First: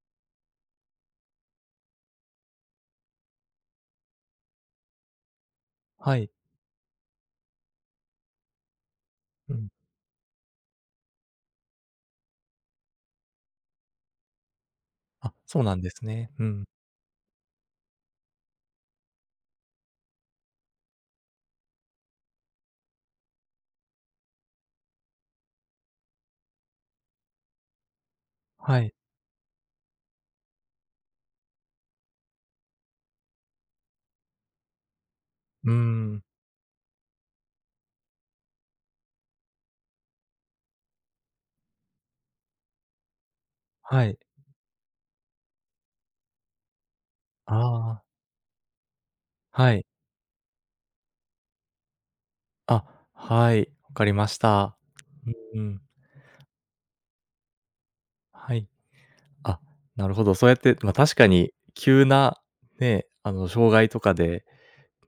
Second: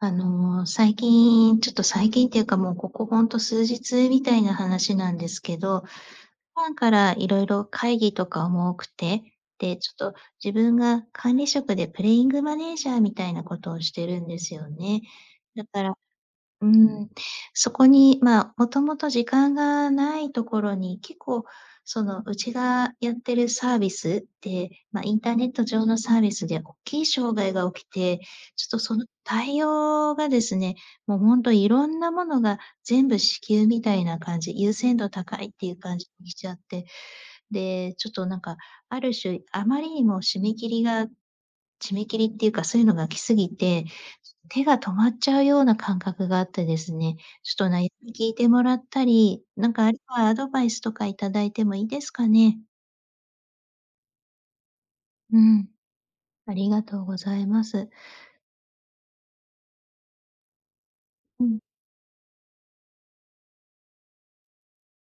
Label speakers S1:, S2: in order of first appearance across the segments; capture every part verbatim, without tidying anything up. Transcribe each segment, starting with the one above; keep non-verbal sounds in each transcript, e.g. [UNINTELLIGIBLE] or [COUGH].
S1: あの、最近、ちょっと最近っていうか、もうここ、ほんと数日みたいな話なんですけど、
S2: はい。
S1: 普段から色々会議とかも多くて、
S2: うん。
S1: で、ちょっと、自分が管理職でプレイングマネージャーみたいなことをしてるんですよね。
S2: あ、そう
S1: だ
S2: なん
S1: か
S2: で
S1: ら
S2: すね。うん。
S1: うーん、そこに、ま、もともと時間が無いところに、結構、その、うちがやってるサービスって、ま、インターネット上のサービスでおっきい障害が起きて、ちょっ
S2: は
S1: と
S2: い。
S1: その対応がですね、もうほんとに色んな物が、全部至急みたいな感じ優先度高いって
S2: う
S1: い
S2: ー
S1: う感じ
S2: ん。
S1: にちゃって、で、ちょっと、なんか、ある種、あまりにも締め切りが締め切りっていうか、そういうのが来過ぎて、
S2: はい。
S1: 手が止まっちゃうような感覚があってですね。
S2: あ
S1: ちょっと悩
S2: あ。
S1: み聞いてもらったり、な
S2: は
S1: んか、
S2: い。
S1: あるいはアドバイスとか頂いてもいいですかね？
S2: あ、はい、分かりました。
S1: う
S2: ん、う
S1: ん。
S2: ん。
S1: ありがとうございます。
S2: はい。あ、なるほど。そうやって、ま、確か
S1: う
S2: に、
S1: ん。
S2: 急な、ねえ、あの障害とかで、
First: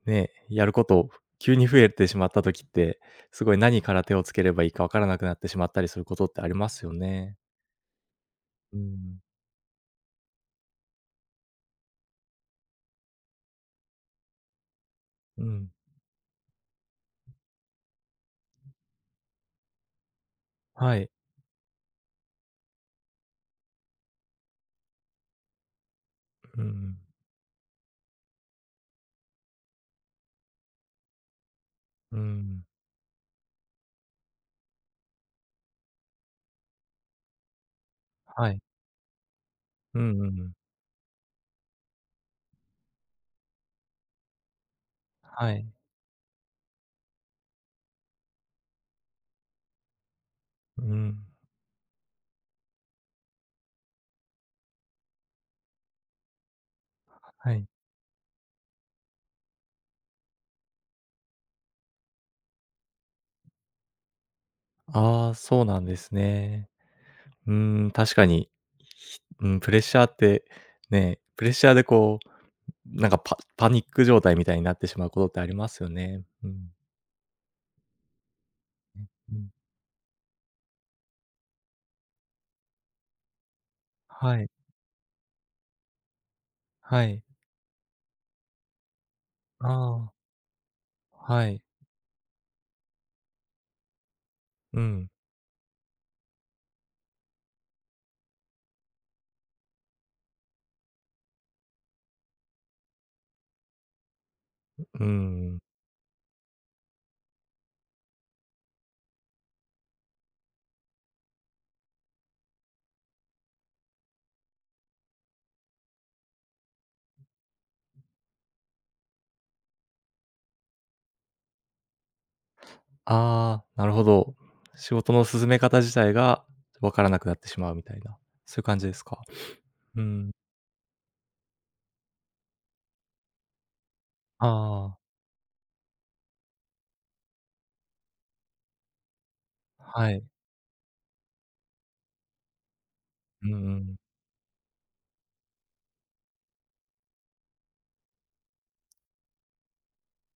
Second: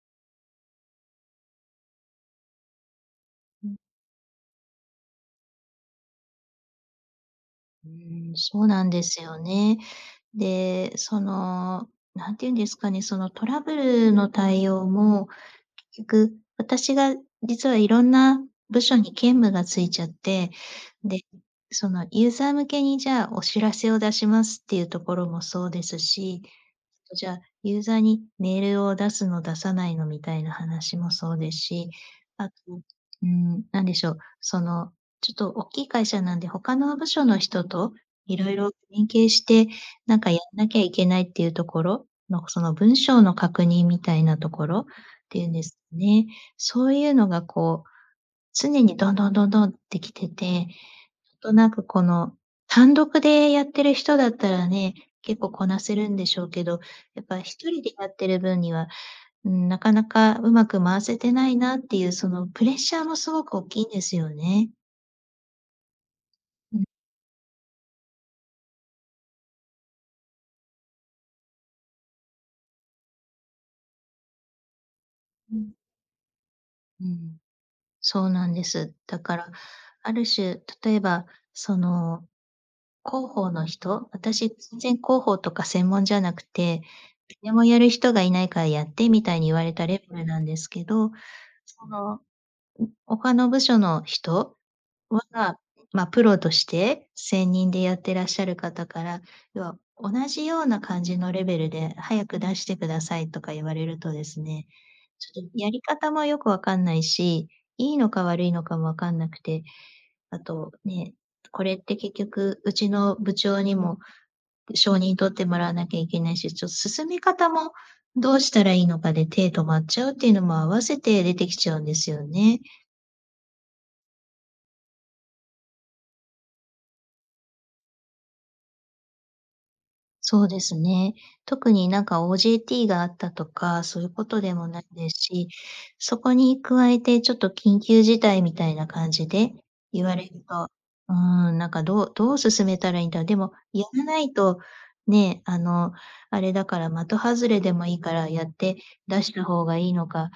S2: ね、やる事、急に増えてしまった時って、すごい
S1: うん。
S2: 何から手を付けていいか、分からなくなってしまったりすることってありますよね。
S1: うーん、そう
S2: う
S1: なんで
S2: ん。
S1: すよね。で、その、なんて言うんですかね、そのトラブルの対応も、
S2: うん。
S1: 結局、私が実は色んな部署に兼務がついちゃって、
S2: はい。
S1: で、そのユーザー向けにじゃあ、お知らせを出しますっていうところもそうですし、え
S2: うん。
S1: えと、じゃあ、ユーザーにメールを出すの出さないのみたいな話もそうですし、
S2: う
S1: あと、
S2: ん。
S1: うーん、何でしょう、その、ちょっとおっきい会社なんで、他の部署の人と色
S2: はい。
S1: 々連携して、
S2: うん
S1: なん
S2: う
S1: かや
S2: んうん。
S1: んなきゃいけないっていうところの、その文章の確認みたいなところっていう
S2: は
S1: んで
S2: い。
S1: すね。そういうのがこう、常にどんどんどんどんって来てて、ち
S2: う
S1: ょ
S2: ん。
S1: っとなんかこの、単独でやってる人だったらね、結構こなせるんでしょうけど、やっぱ
S2: は
S1: ひ
S2: い。
S1: とりでやってる分には、うーん、なかなかうまく回せてないなっていうそのプレッシャーもすごくおっきいんですよね。
S2: ああ、そうなんですね。
S1: うん。
S2: うーん、確かに、うん、プレッシャーってねプレッシャーでこう、なんかパパニック状態みたいになってしまうことってあ
S1: う
S2: りま
S1: ん。
S2: すよね。うん。
S1: うん。そうなんです。
S2: う
S1: だ
S2: ん
S1: か
S2: うん。
S1: ら、ある種、例えば、その、広報の人
S2: は
S1: 私
S2: い。
S1: 全然広報とか専門じゃなくて、
S2: はい。
S1: 誰もやる人が居ないからやってみたいに言わ
S2: あ
S1: れたレ
S2: あ。
S1: ベルなんですけど、
S2: はい。
S1: その、ん、他の部署の人
S2: うん。
S1: は、ま、プロとして、専任でやってらっしゃる方から、要は同じような感じのレベルで早く出してくださいとか言われるとですね、
S2: ん、う
S1: ちょっと
S2: ん。
S1: やり方もよく分かんないし、いいのか悪いのかも分かんなくて、あとね、これって結局うちの部長にも承認取ってもらわなきゃいけないし、ちょ進め方もどうしたらいいのかで手止まっちゃうっていうのも合わせて出てきちゃうんですよね。
S2: ああ、なるほど。仕事の進め方自体が、分からなくなってしまうみたいな、そういう感じですか。[SNIFFS] うん。
S1: そうですね。特になんか OJT があったとか、そういうこと
S2: あ
S1: でもない
S2: あ。
S1: ですし、そこに加えてちょっと緊急事態みたいな感じで言
S2: は
S1: われ
S2: い。
S1: ると、うーん、なんかどうどう進めたらいいんだろう。で
S2: う
S1: もや
S2: ん。
S1: らないと、ね、あの、あれだから、的外れでもいいからやって出した方がいいのか、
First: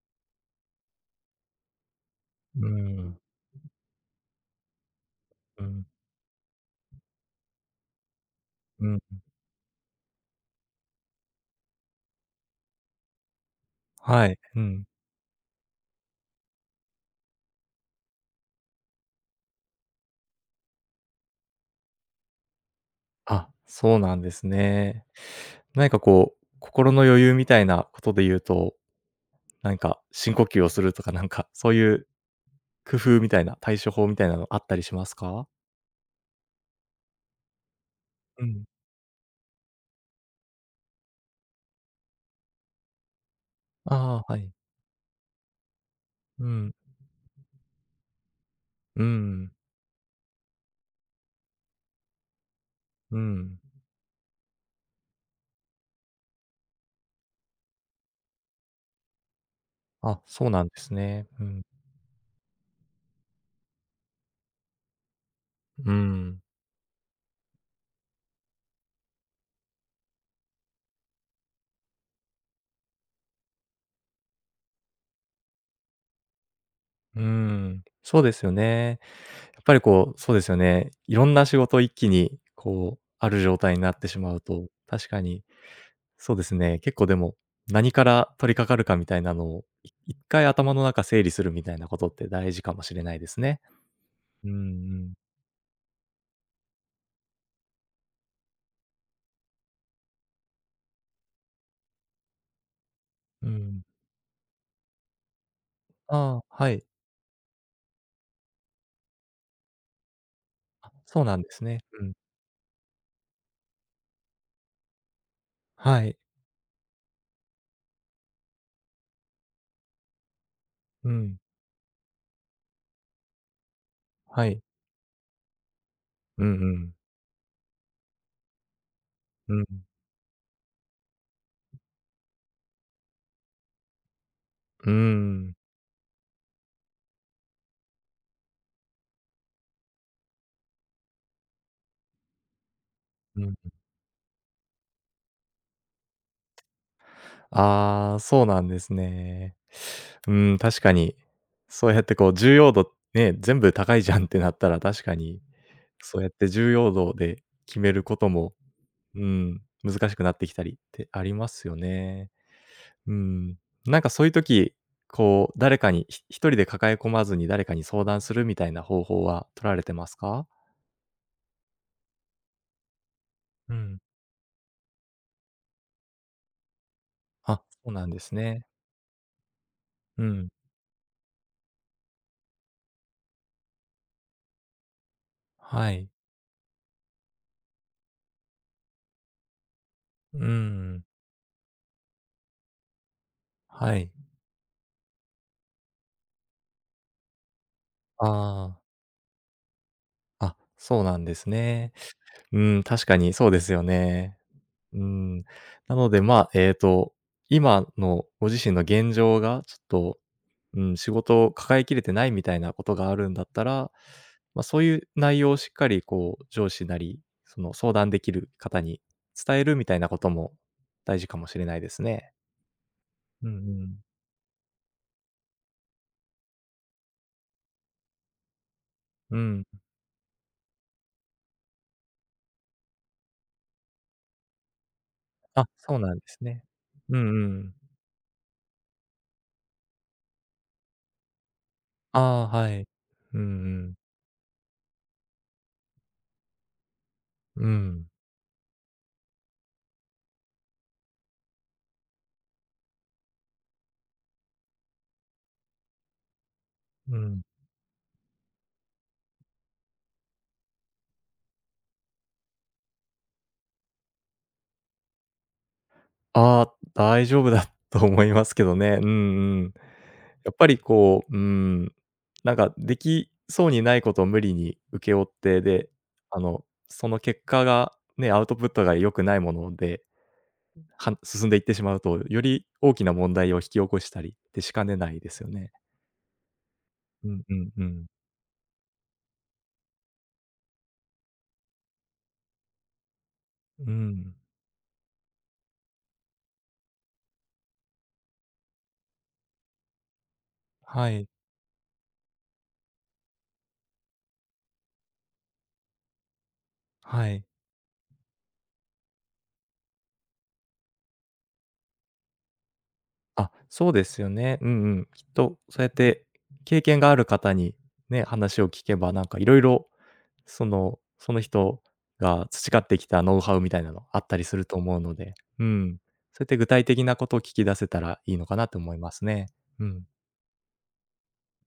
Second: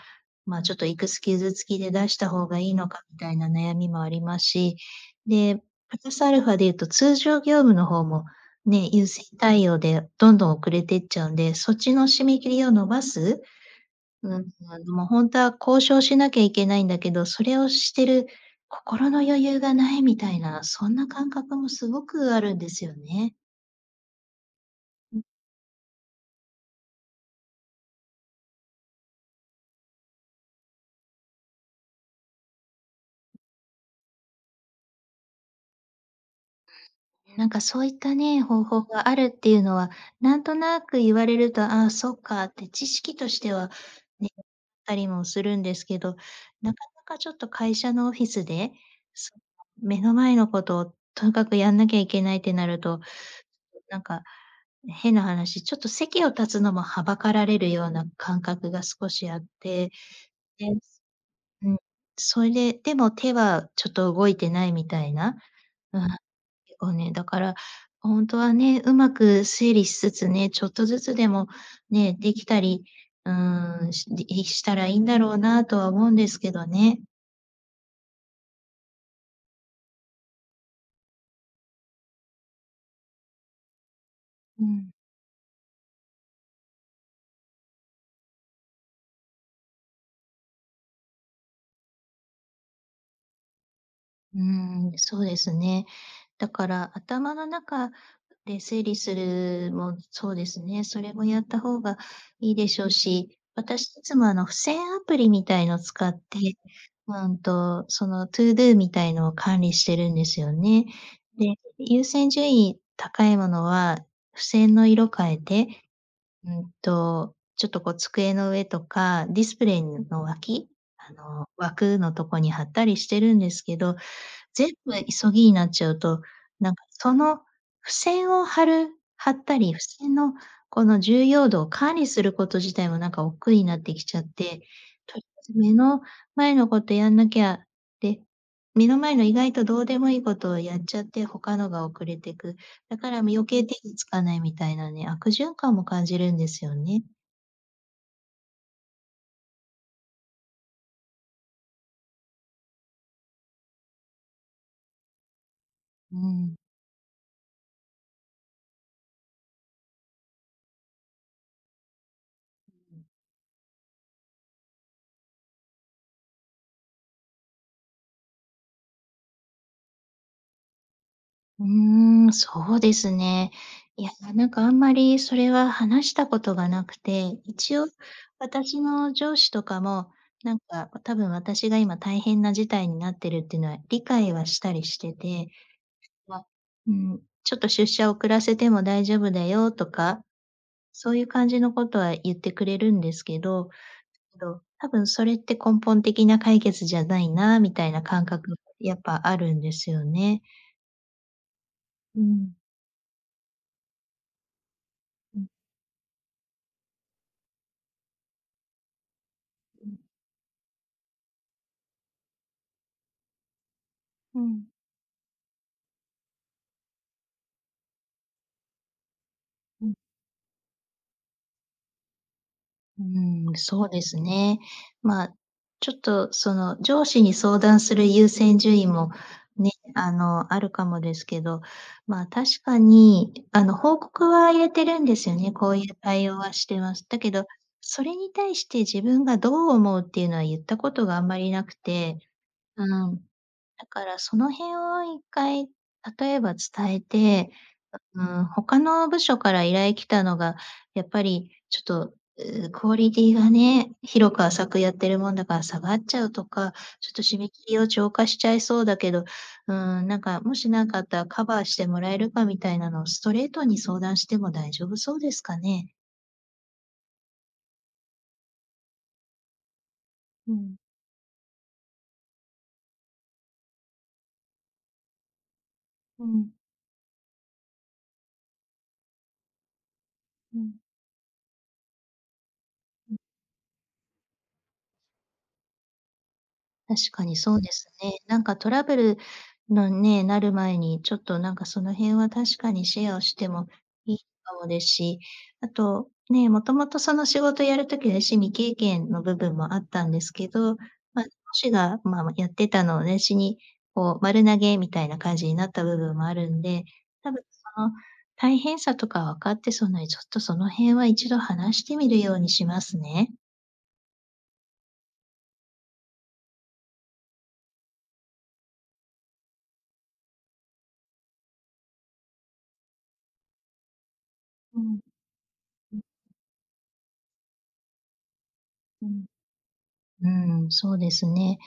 S1: まあ、ちょっといくつ傷つきで出した方が
S2: う
S1: いいのか
S2: ん。
S1: みたいな悩みもありますし、で、
S2: うん。
S1: プラスアルファで言うと、通常業務の方も、
S2: う
S1: ね、
S2: ん。
S1: 優先対応でどんどん遅れてっちゃうんで、そっちの締め切りを伸ばす？
S2: は
S1: う
S2: い。
S1: ーん、
S2: うん。
S1: もうほんとは交渉しなきゃいけないんだけど、それをしてる心の余裕が無いみたいな、そんな感覚もすごくあるんですよね。
S2: あ、そうなんですね。
S1: ん
S2: 何かこう、心の余裕みたいなことで言うと、なんか深呼吸をするとかなんか、そういう、工夫みたいな、対処法みたいなのあったりしますか？
S1: なんかそういったね、
S2: う
S1: 方
S2: ん。
S1: 法があるっていうのはなんとなく言われると、ああそっかって知識としては
S2: あ
S1: ね、
S2: あ、はい。
S1: たりもするんですけど、
S2: うん。
S1: なかなかちょっと会社のオフィスで、
S2: う
S1: す [UNINTELLIGIBLE]
S2: ん。
S1: 目の前のことをとかくやんなきゃいけないってなると、
S2: うん。
S1: なんか変な話ちょっと席を立つのもはばかられるような感覚が少しあって。
S2: あ、そうなん
S1: で
S2: ですね。うん。
S1: うん、それ、でも手はちょっと動いてないみたいな、
S2: う
S1: うん、
S2: ん。
S1: [UNINTELLIGIBLE] ね、だから本当はね、うまく推理しつつね、ちょっとずつでもね、できたり、うーん、しでいしたらいいんだろうなとは思うんですけどね。
S2: うーん、そうですよね。やっぱりこうそうですよね。いろんな仕事を一気にこうある状態になってしまう
S1: う
S2: と、
S1: ん。
S2: 確かにそうですね、結構でも何から取りかかるかみたいなのをい一回頭の中整理するみたいなことって大事かもしれないですね。
S1: う
S2: うんう
S1: ーん
S2: ん。
S1: そうですね。だから頭の中で整理するもそうですね、それもやった方がいいでしょうし、
S2: うん。
S1: 私いつもあの付箋アプリみたいの使って、
S2: ああ、はい。
S1: うんとそのとぅどぅみたいのを管理してるんですよね。
S2: あ、そうなんで
S1: で、
S2: すね。う
S1: 優
S2: ん。
S1: 先順位高いものは、付箋の色変えて、
S2: はい。
S1: うんと、ちょっとこう机の上とかディスプレイの脇、
S2: う
S1: あ
S2: ん。
S1: の枠のとこに貼ったりしてるんですけど。
S2: はい。
S1: 全部急ぎになっちゃうと、
S2: うん
S1: なん
S2: う
S1: か
S2: ん。
S1: その付箋を貼る貼っ
S2: う
S1: たり、付
S2: ん。
S1: 箋のこの重要度を管理すること自体もなんか億劫になってきちゃって、
S2: う
S1: と [UNINTELLIGIBLE] ず
S2: ん。
S1: 目の前のことやんなきゃって、目の前の意外とどうでもいいことをやっちゃって、他のが遅れてく。だからも
S2: う
S1: 余
S2: ん。
S1: 計手につかないみたいなね、悪循環も感じるんですよね。
S2: ああ、そうなんですね。うーん、確かにそうやってこう重要度ね、全部高いじゃんってなったら確かに、
S1: う
S2: そうやって
S1: ん。
S2: 重要度で決めることも、うん、難しくなってきたりってありますよね。うん、なんかそういう時、こう誰かに、ひ一人で抱え込まずに誰かに相談するみたいな方法は取られてますか？
S1: うーん、そうですね。
S2: うん。
S1: いや、ななんか、あんまり、それは話した事がなくて、
S2: あ、
S1: 一応、
S2: そうなんですね。
S1: 私の上司とかも、
S2: うん。
S1: なんか、わ多分私が、今大変な事態になってるってのは理解はしたりしてて、
S2: はい。
S1: ま、うーん、ちょっと出社を遅らせても大丈夫だよとか、
S2: うん。
S1: そう言う感じの事は言ってくれるんですけど、
S2: はい。
S1: んと、多分それって根本的な解決じゃないな、みたいな感
S2: あ
S1: 覚
S2: あ。
S1: やっぱ、あるんですよね。
S2: あ、そうなんですね。
S1: うー
S2: う
S1: ん。
S2: ーん、確かにそうですよね。うーん、
S1: [UNINTELLIGIBLE]
S2: なので、まあ、えっと、今のご自身の現状が、ちょっ
S1: [UNINTELLIGIBLE]
S2: と、うん、仕事を抱えきれてないみたいな事があるんだったら、
S1: う
S2: ま、
S1: ん。
S2: そういう内容をしっかり、こう上司なり、その相談出来る方に伝えるみ
S1: う
S2: た
S1: ん。
S2: いな事も大事かもしれないですね。
S1: う
S2: う
S1: ー
S2: ん
S1: ん、
S2: う
S1: そう
S2: ん。
S1: ですね。ま、ちょっと、その上司に相談する優先順位も
S2: うん。
S1: ね、あのあるかもですけど、ま、確かに、あの報告は入れてるんですよね、
S2: あ、
S1: こう言う
S2: そうなん
S1: 対応
S2: す
S1: は
S2: ね。
S1: してます。
S2: う
S1: だけ
S2: ん
S1: ど、
S2: うん。
S1: それに対して、自分がどう思うって言うのは言った事があんまりなくて。
S2: ああ、は
S1: う
S2: い。
S1: ん。
S2: うんう
S1: だ
S2: ん。
S1: から、その辺を一回、例えば伝えて、
S2: うん。
S1: うーん、他の部署から依頼来たのが、やっぱり、ちょっと、うクオリティがね、広く浅くやってるもんだから、下がっちゃうとか、ちょっ
S2: う
S1: と締
S2: ん。
S1: め切りを超過しちゃいそうだけど、うーん、なんか、もしなんかあったら、カバーしてもらえるかみたいなのをストレートに相談しても大丈夫そうですかね？
S2: ああ、大丈夫だと思いますけどね。うんうん。や
S1: う
S2: っぱ
S1: ん。
S2: りこう、うーん、なんか出来そうにない事を無理に請け負って、で、
S1: う
S2: あ
S1: ん。
S2: の、その結果がね、アウトプットが良くないもので、
S1: うん。
S2: はん進んでいってしまうと、より大きな
S1: [UNINTELLIGIBLE]
S2: 問題を引き起こしたりってしかねないですよね。
S1: 確か
S2: う
S1: に
S2: ん、う
S1: そう
S2: ん、
S1: で
S2: う
S1: す
S2: ん。
S1: ね。なんかトラブルのね、なる前にちょっとなんかその辺は確かにシェアをしても
S2: う
S1: いい
S2: ん。
S1: かもで、し、あとね、もともとその仕事やる時あたし未経験の部分もあったんですけど、
S2: は
S1: ま、上
S2: い。
S1: 司が、ままやってたのをあたしにこう丸投げみたいな感じになった部分もあるんで、
S2: は
S1: 多
S2: い。
S1: 分その大変さとか分かってそうならちょっとその辺は一度話してみるようにしますね。
S2: あ、そうですよね。うん、うん。きっとそやって経験がある方にね、話を聞けばなんかいろいろその、その人が培ってきたノウハウみたいなのあったりすると
S1: う
S2: 思
S1: ん。
S2: うので、うん、
S1: ん。
S2: そいって具体的なこと聞き出せたらいいのかなと思い
S1: う
S2: ま
S1: ん。
S2: すね。うん。
S1: うん、そうですね。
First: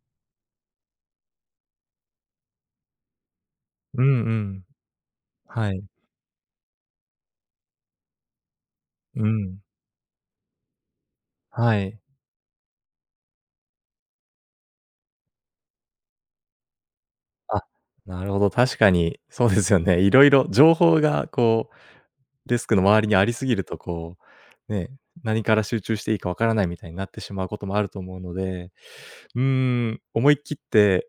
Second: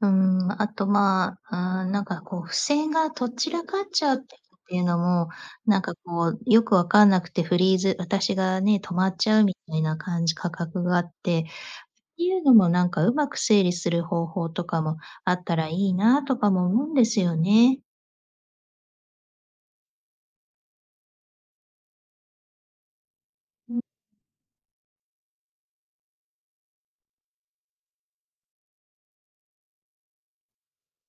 S1: うーん、あとまあ、ああ、なんかこう付箋がとっ散らかっ
S2: う
S1: ちゃうっ
S2: んう
S1: て
S2: ん。
S1: いうのも、
S2: は
S1: なん
S2: い。
S1: かこうよく分かんなくてフリーズ私がね、止まっ
S2: う
S1: ちゃうみ
S2: ん。
S1: たいな感じかかくがあって
S2: はい。
S1: いうのもなんかうまく整理する方法とかもあったらいいなとかも思うんですよ
S2: あ、
S1: ね。
S2: なるほど、確かにそうですよね。いろいろ情報がこうデスクの周りにありすぎると
S1: ん。
S2: こう、ね、何から集中していいかわからない、みたいになってしまうこともあると思うので、うーん、思い切って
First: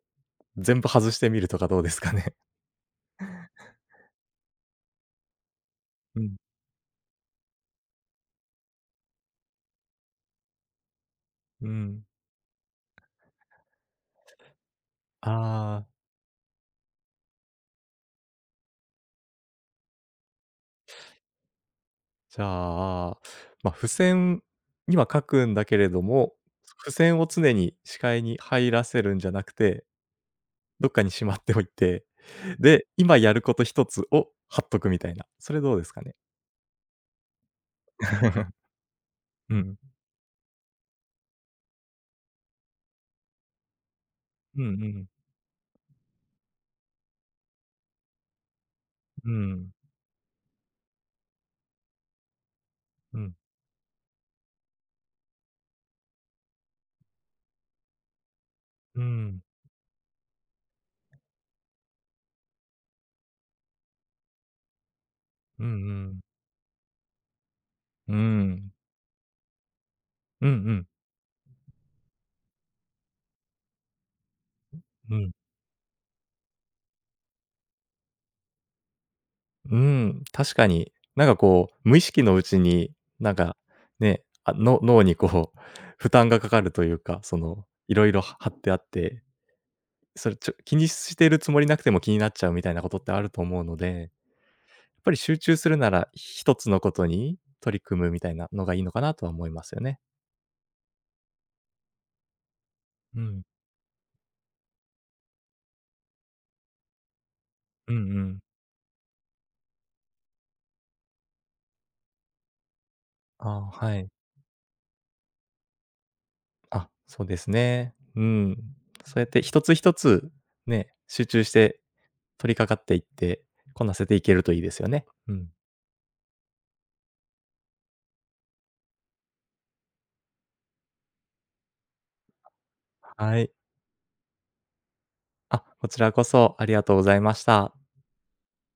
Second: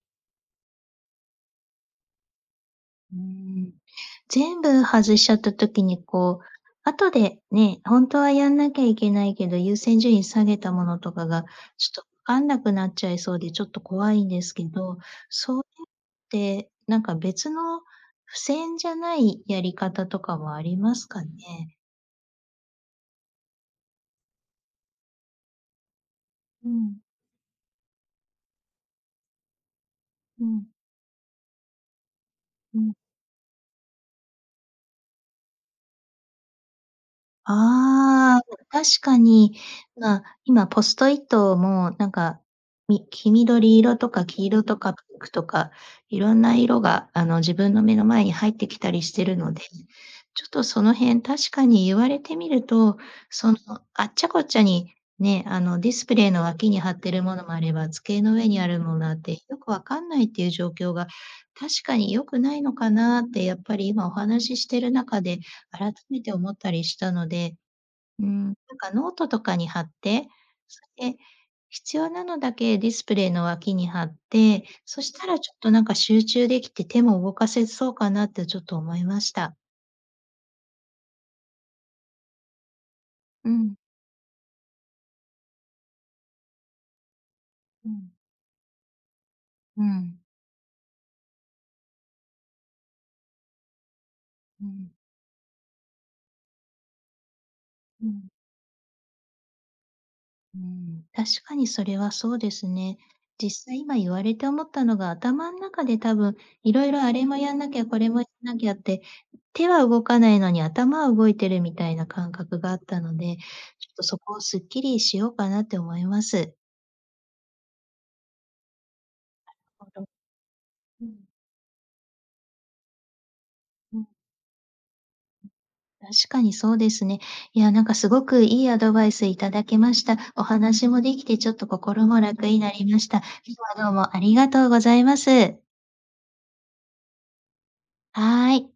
S2: 全部外してみるとかどうですかね？
S1: うーん、全部外しちゃった時に
S2: うん。
S1: こう、後でね、ほんとはやんなきゃいけないけど、優先順位下げたものとかが
S2: う
S1: ちょと
S2: ん。
S1: 分かんなくなっちゃいそうで、ちょっと怖いんですけど、そう
S2: あ
S1: っ
S2: あ。
S1: てなんか別の、付箋じゃないやり方とかもありますかね？
S2: じゃあ、ま、付箋には書くんだけれども、
S1: う
S2: 付
S1: ん。
S2: 箋を常に視界に入らせるんじゃなくて、
S1: うん。
S2: どっかにしまっておいて、
S1: う
S2: で、
S1: ん。
S2: 今やることひとつを貼っとくみたいな。それどうですかね？
S1: ああ。ん
S2: [LAUGHS]
S1: 確か
S2: う
S1: に、
S2: ん。
S1: まあ、今ポストイットも、なんか、み黄緑色とか黄
S2: う
S1: 色
S2: んう
S1: とか
S2: ん。
S1: ピンクとか、色んな色があの、自分の目の前に入ってきたりして
S2: う
S1: るので、
S2: ん。
S1: ちょっとその辺、確かに言われてみると、
S2: うん。
S1: その、あっちゃこっちゃにね、あの、ディスプレイの脇に貼ってるものもあれば、机の上にあるも
S2: う
S1: のあって、
S2: ん。
S1: よく分かんないっていう状況が、確かに良くないのかなって、やっぱり今お話ししてる中で
S2: うんう
S1: 改
S2: ん。
S1: めて思ったりしたので。
S2: う
S1: うーん、な
S2: ん。
S1: んかノートとかに貼って、
S2: うんう
S1: そ
S2: ん。
S1: れで、必要なのだけディスプレイの脇に貼って、そし
S2: う
S1: た
S2: ん。
S1: らちょっとなんか集中出来て手も動かせそうかなってちょっと思いました。
S2: うん、確かに。なんかこう、無意識のうちに、なん
S1: う
S2: か、
S1: ん。
S2: ね、あ、の脳にこう負担がかかるというか、その、
S1: う
S2: 色
S1: ん。
S2: 々は貼ってあって。
S1: うん。
S2: それ、ちょ気にしているつもりなくても気になっちゃうみたいなことってあると思うので。やっ
S1: うん。
S2: ぱり集中するなら、ひとつのことに取り組
S1: う
S2: む、み
S1: ん。
S2: たいなのがいいのかなとは思いますよね。
S1: うん、確かにそれはそうですね。
S2: うん。
S1: 実際今言われて思ったのが、頭ん中で多分、色々あれもやんなきゃ
S2: うんう
S1: これもや
S2: ん。
S1: んなきゃって、手は動かないのに頭は動いてるみたいな感覚があったので、ち
S2: あ、
S1: ょっ
S2: は
S1: と
S2: い。
S1: そこをスッキリしようかなて思います。
S2: あ、そうですね。うん。そうやって一つ
S1: ほん
S2: 一
S1: と
S2: つね、
S1: うん。
S2: 集中して取りかかっていって、こな
S1: う
S2: せ
S1: ん。
S2: ていけるといいですよね。うん。
S1: 確かにそうですね。いやなんか、すごくいいアドバイスいただけました。お話も出来てちょっと心も楽になりました。
S2: はい。
S1: 今日はどうもありがとうございます。
S2: あ、こちらこそ、ありがとうございました。
S1: はい。